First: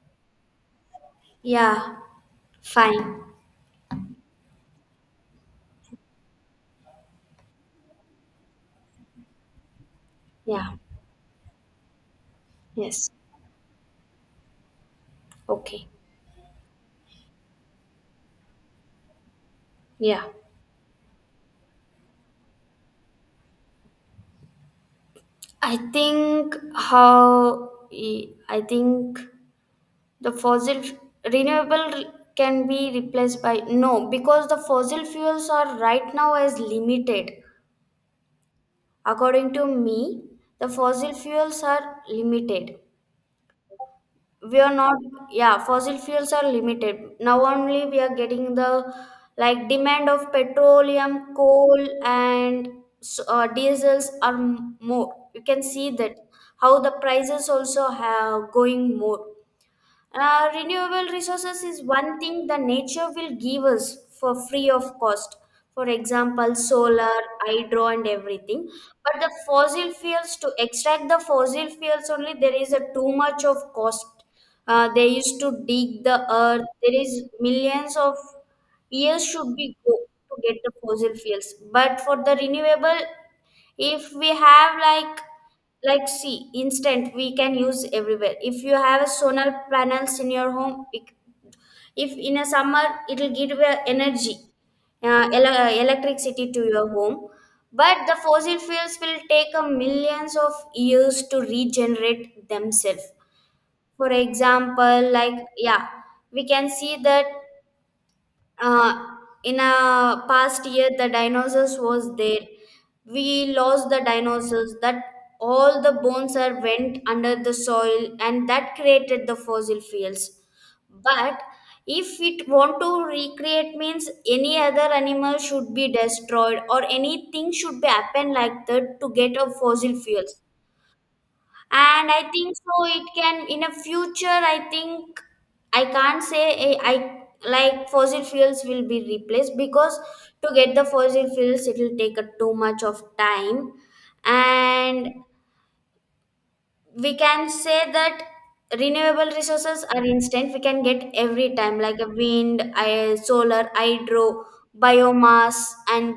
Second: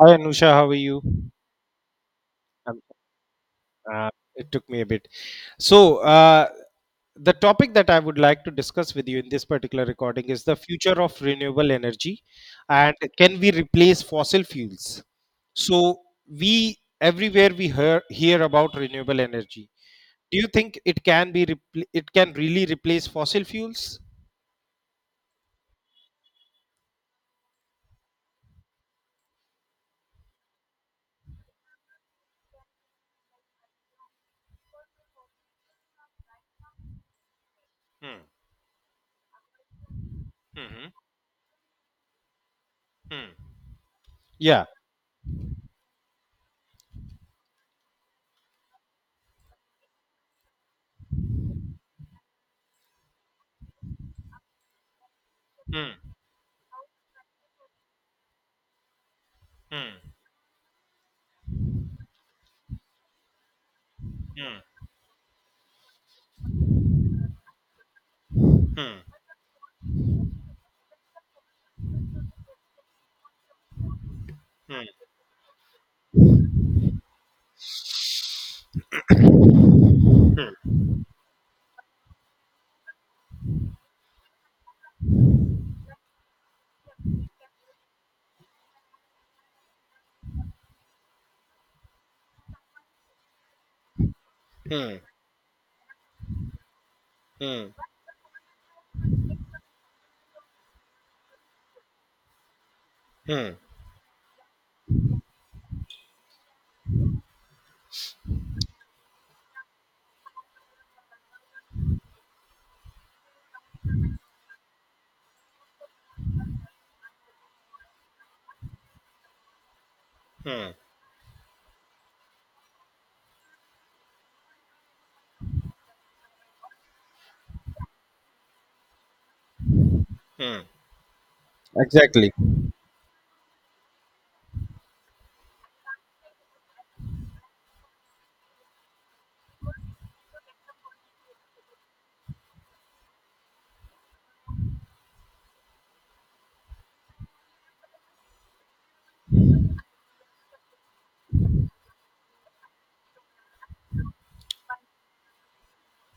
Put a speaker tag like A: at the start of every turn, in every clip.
A: Hi Anusha, how are you?
B: Yeah,
A: Um,
B: fine.
A: uh, it took me a bit. So, the topic that I would like to discuss with you in this particular recording is the
B: Yeah,
A: future of renewable energy, and
B: yes.
A: can we replace fossil fuels?
B: Okay.
A: So, we everywhere we hear about renewable energy.
B: Yeah.
A: Do you think it can really replace fossil fuels?
B: I think the fossil renewable can be replaced by no because the fossil fuels are right now as limited.
A: Hmm.
B: According to me, the
A: Hmm.
B: fossil fuels are limited,
A: Hmm.
B: we
A: Yeah.
B: are not, yeah, fossil fuels are limited, now only we are getting the, like, demand of petroleum, coal and diesels are more. You can see
A: Hmm.
B: that how the prices also have going more.
A: Hmm.
B: Renewable resources is one thing the nature will give us for free of cost. For example, solar, hydro, and everything.
A: Hmm.
B: But the fossil fuels, to extract the fossil fuels only, there is a too much of cost.
A: Hmm.
B: They used to dig the earth. There is millions of years should be go to get the fossil fuels. But for the renewable, if we have like, see, instant we can use everywhere. If you have a solar panels in your home if in a summer it will give you energy,
A: Hmm.
B: electricity to your home,
A: Hmm.
B: but the fossil fuels will take a millions of years to regenerate themselves.
A: Hmm.
B: For example, like, yeah, we can see that uh, in a past year the dinosaurs was there. We lost the dinosaurs, that all the bones are went under the soil, and that created the fossil fuels.
A: Hmm.
B: But if it want to recreate means any other animal should be destroyed or anything should be happen like that to get a fossil fuels.
A: Hmm.
B: And I
A: Exactly.
B: think so it can in a future. I think I can't say, I, like, fossil fuels will be replaced because to get the fossil fuels it will take a too much of time. And we can say that renewable resources are instant, we can get every time like a wind, solar, hydro, biomass and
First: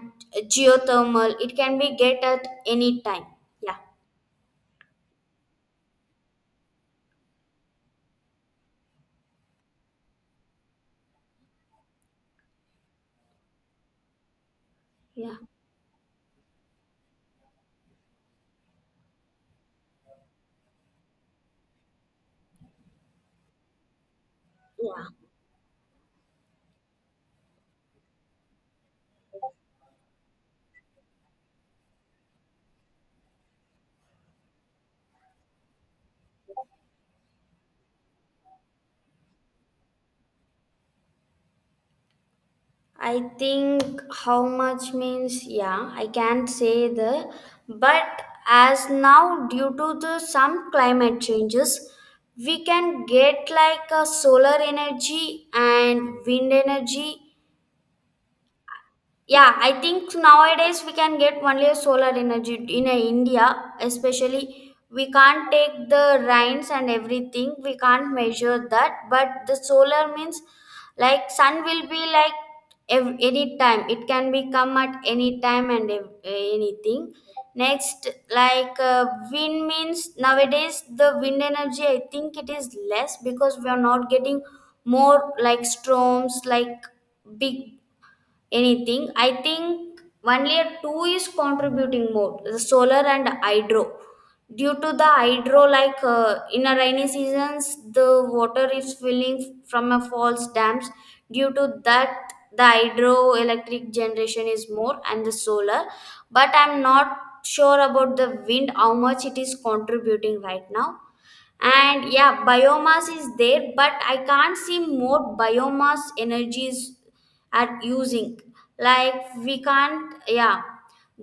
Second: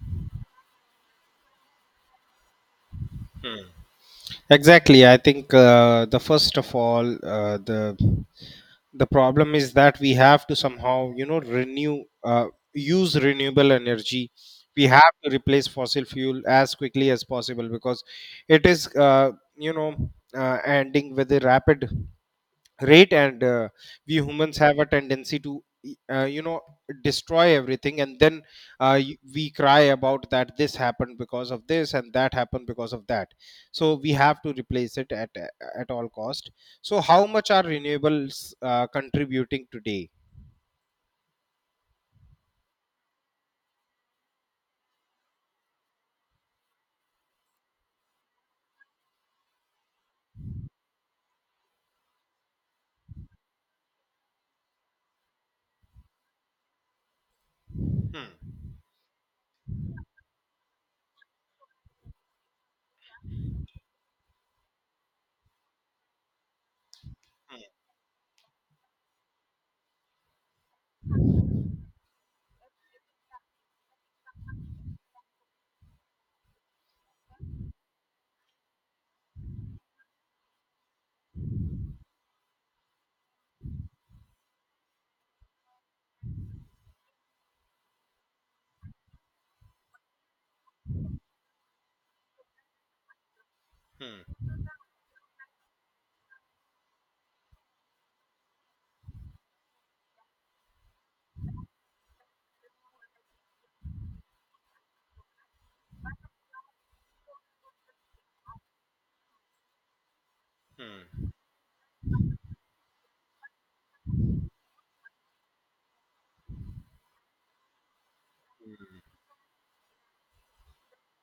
B: geothermal. It can be get at any time.
A: Hmm.
B: Yeah.
A: Exactly, I think, the first of all, uh, the the problem is that we have to somehow renew use renewable energy. We have to
B: Yeah.
A: replace fossil fuel as quickly as possible because it is, you know ending with a rapid rate. And we humans have a
B: Yeah,
A: tendency to destroy everything, and then, we cry about that this happened because of this and that happened because of that. So we have to replace it at all cost. So how much are renewables contributing today?
B: I think how much means, yeah, I can't say the, but as now due to the some climate changes, we can get like a solar energy and wind energy.
A: Hmm.
B: Yeah, I think nowadays we can get only a solar energy in India, especially. We can't take the rains and everything. We can't measure that, but the solar means like sun will be like any time. It can be come at any time and anything. Next, like, wind means nowadays the wind energy, I think it is less because we are not getting more like storms, like big anything. I think only a two is contributing more, the solar and hydro.
A: Hmm.
B: Due to the hydro, like, in a rainy seasons, the water is filling from a falls, dams. Due to that, the hydroelectric generation is more, and the solar. But I'm not sure about the wind, how much it is contributing right now.
A: Hmm.
B: And yeah, biomass is there but I can't see more biomass energies at using. Like, we can't, yeah,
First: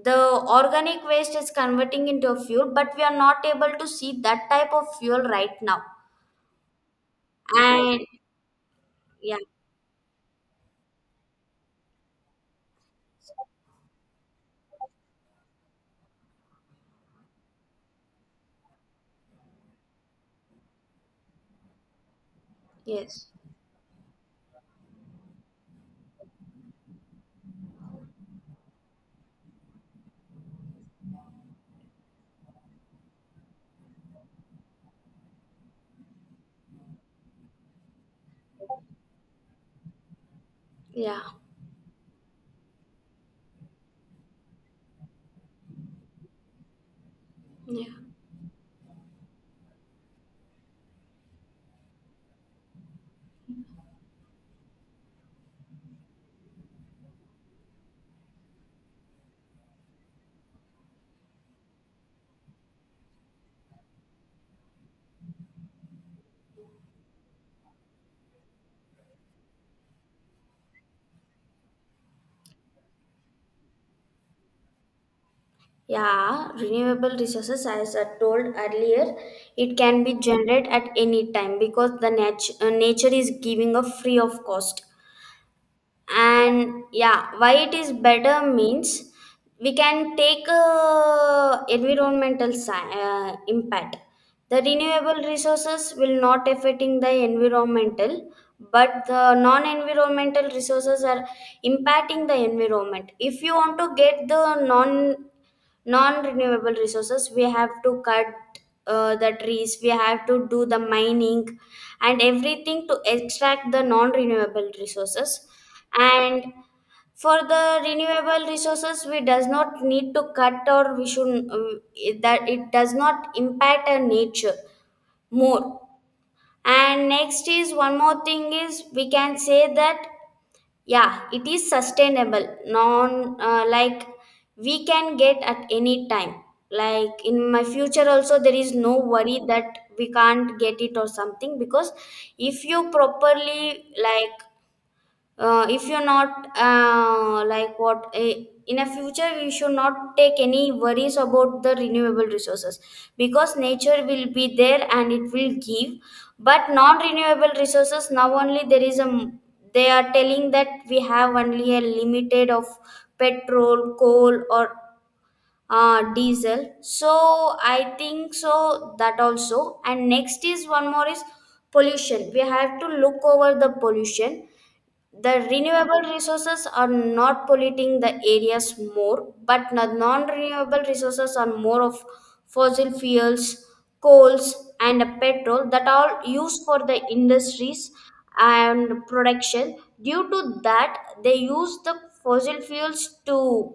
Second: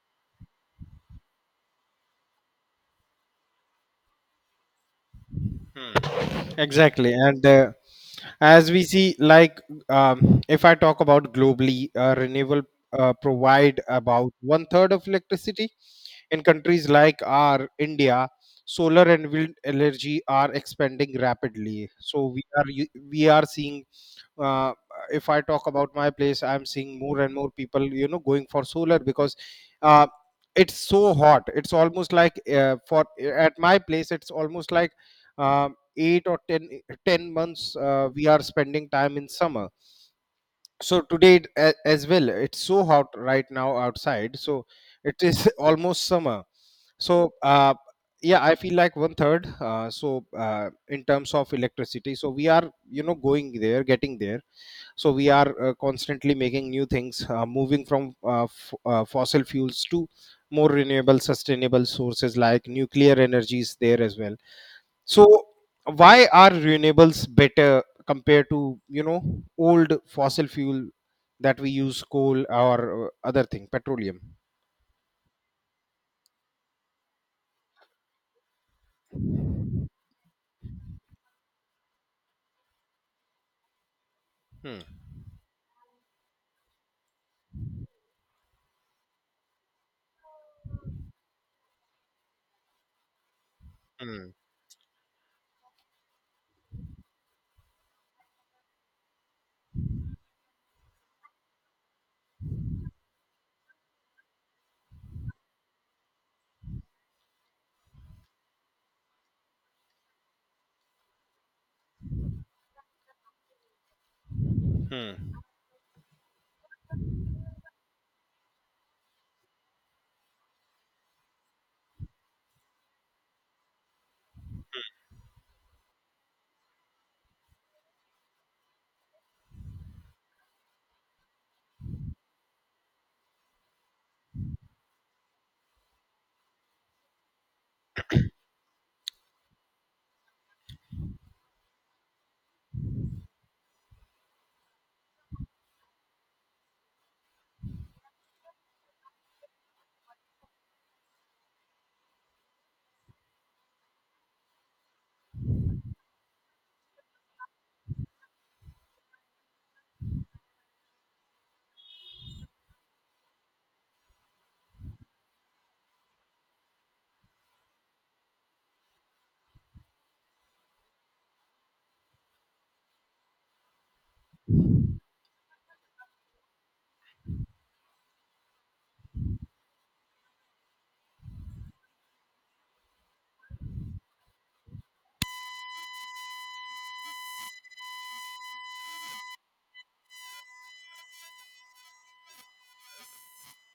B: the organic waste is converting into a fuel, but we are not able to see that type of fuel right now.
A: Hmm. Exactly. And
B: And
A: as we see,
B: yeah.
A: like, if I talk about globally, renewable provide about one third of electricity. In countries like our India, solar and wind energy are expanding rapidly. So
B: Yes.
A: we are seeing, uh, if I talk about my place, I'm seeing more and more people going for solar because, uh, it's so hot. It's almost like, for at my place, it's almost like, 8 or ten months, we are spending time in summer. So
B: Yeah.
A: today, as well, it's so hot right now outside, so it is almost summer. So,
B: Yeah,
A: yeah, I feel like one third, so, in terms of electricity, so we are going there, getting there. So we are, constantly making new things, moving from fossil fuels to more renewable, sustainable sources like nuclear energies there as well. So why are renewables better compared to old fossil fuel that we use, coal or other thing, petroleum?
B: yeah, renewable resources, as I told earlier, it can be generated at any time because the nature is giving a free of
A: Hmm.
B: cost. And yeah, why it is better means, we can take environmental impact.
A: Hmm.
B: The renewable resources will not affecting the environmental, but the non environmental resources are impacting the environment. If you want to get the non-renewable resources, we have to cut the trees, we have to do the mining and everything to extract the non-renewable resources. And for the renewable resources, we does not need to cut, or we should that it does not impact our nature more. And next is one more thing is, we can say that, yeah, it is sustainable, non like, we can get at any time. Like in my future also there is no worry that we can't get it or something, because if you properly, like, if you're not like what, in a future we should not take any worries about the renewable resources because nature will be there and it will give. But non-renewable resources, now only there is a they are telling that we have only a limited of petrol, coal, or diesel. So I think so that, also. And next is one more is pollution. We have to look over the pollution. The renewable resources are not polluting the areas more, but the non-renewable resources are more of fossil fuels, coals, and petrol that are used for the industries and production. Due to that, they use the fossil fuels to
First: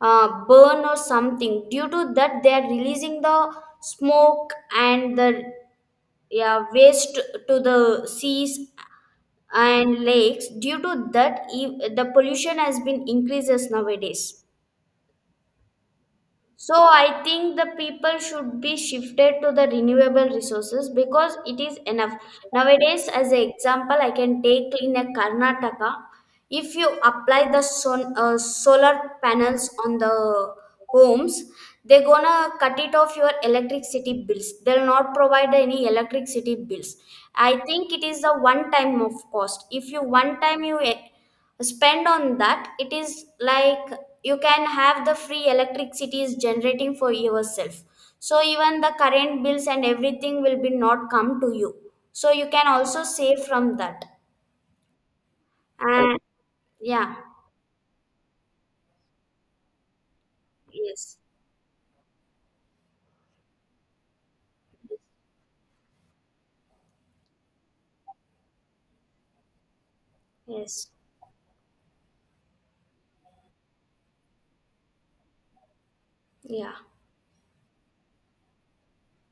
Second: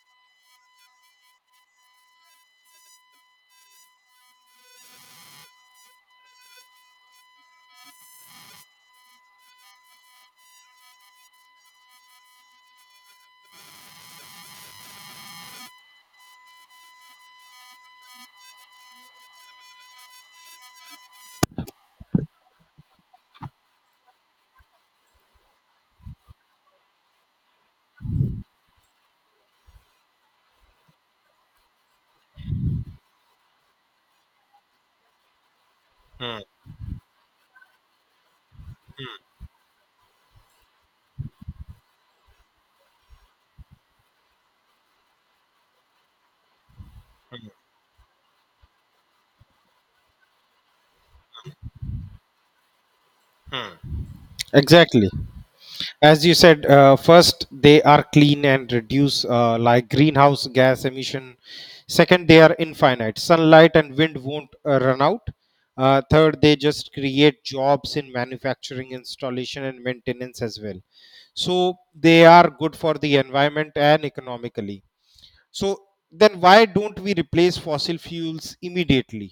B: burn or something. Due to that, they are releasing the smoke and the, yeah, waste to the seas and lakes. Due to that the pollution has been increases nowadays. So I think the people should be shifted to the renewable resources because it is enough. Nowadays, as an example, I can take in a Karnataka, if you apply the son, solar panels on the homes, they're gonna cut it off your electricity bills. They'll not provide any electricity bills. I think it is a one time of cost. If you one time you spend on that, it is like you can have the free electricity is generating for yourself, so even the current bills and everything will be not come to you, so you can also save from that.
A: Exactly.
B: And
A: As you said,
B: yeah.
A: first, they are clean and reduce, like greenhouse gas
B: Yes.
A: emission. Second, they are infinite, sunlight and wind won't run out. Third, they just create jobs in manufacturing, installation and maintenance as well.
B: Yes.
A: So they are good for the environment and economically. So then why
B: Yeah.
A: don't we replace fossil fuels immediately?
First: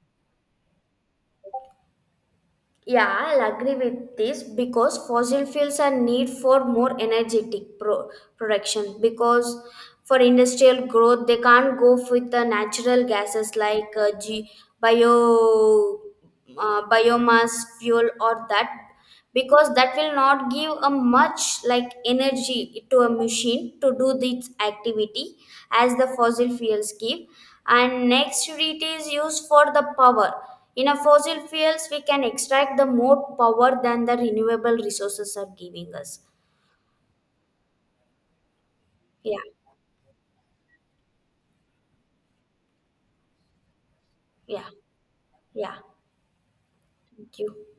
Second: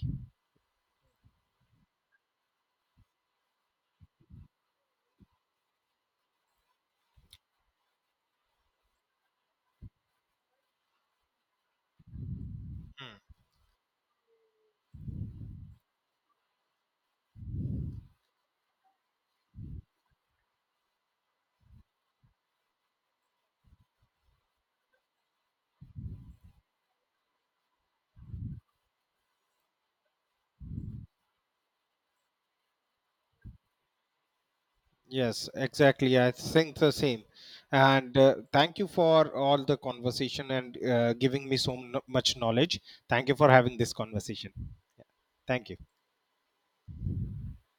B: Yeah, I'll agree with this because fossil fuels are need for more energetic production, because for industrial growth they can't go with the natural gases like bio biomass fuel or that, because that will not give a much like energy to a machine to do this activity as the fossil fuels give. And next, it is used for the power. In a fossil fuels we can extract the more power than the renewable resources
A: Yes,
B: are giving
A: exactly.
B: us.
A: I think the same. And thank you for
B: Yeah.
A: all the conversation and giving me so much knowledge. Thank you for having this conversation.
B: Yeah.
A: Yeah. Thank you.
B: Yeah, thank you.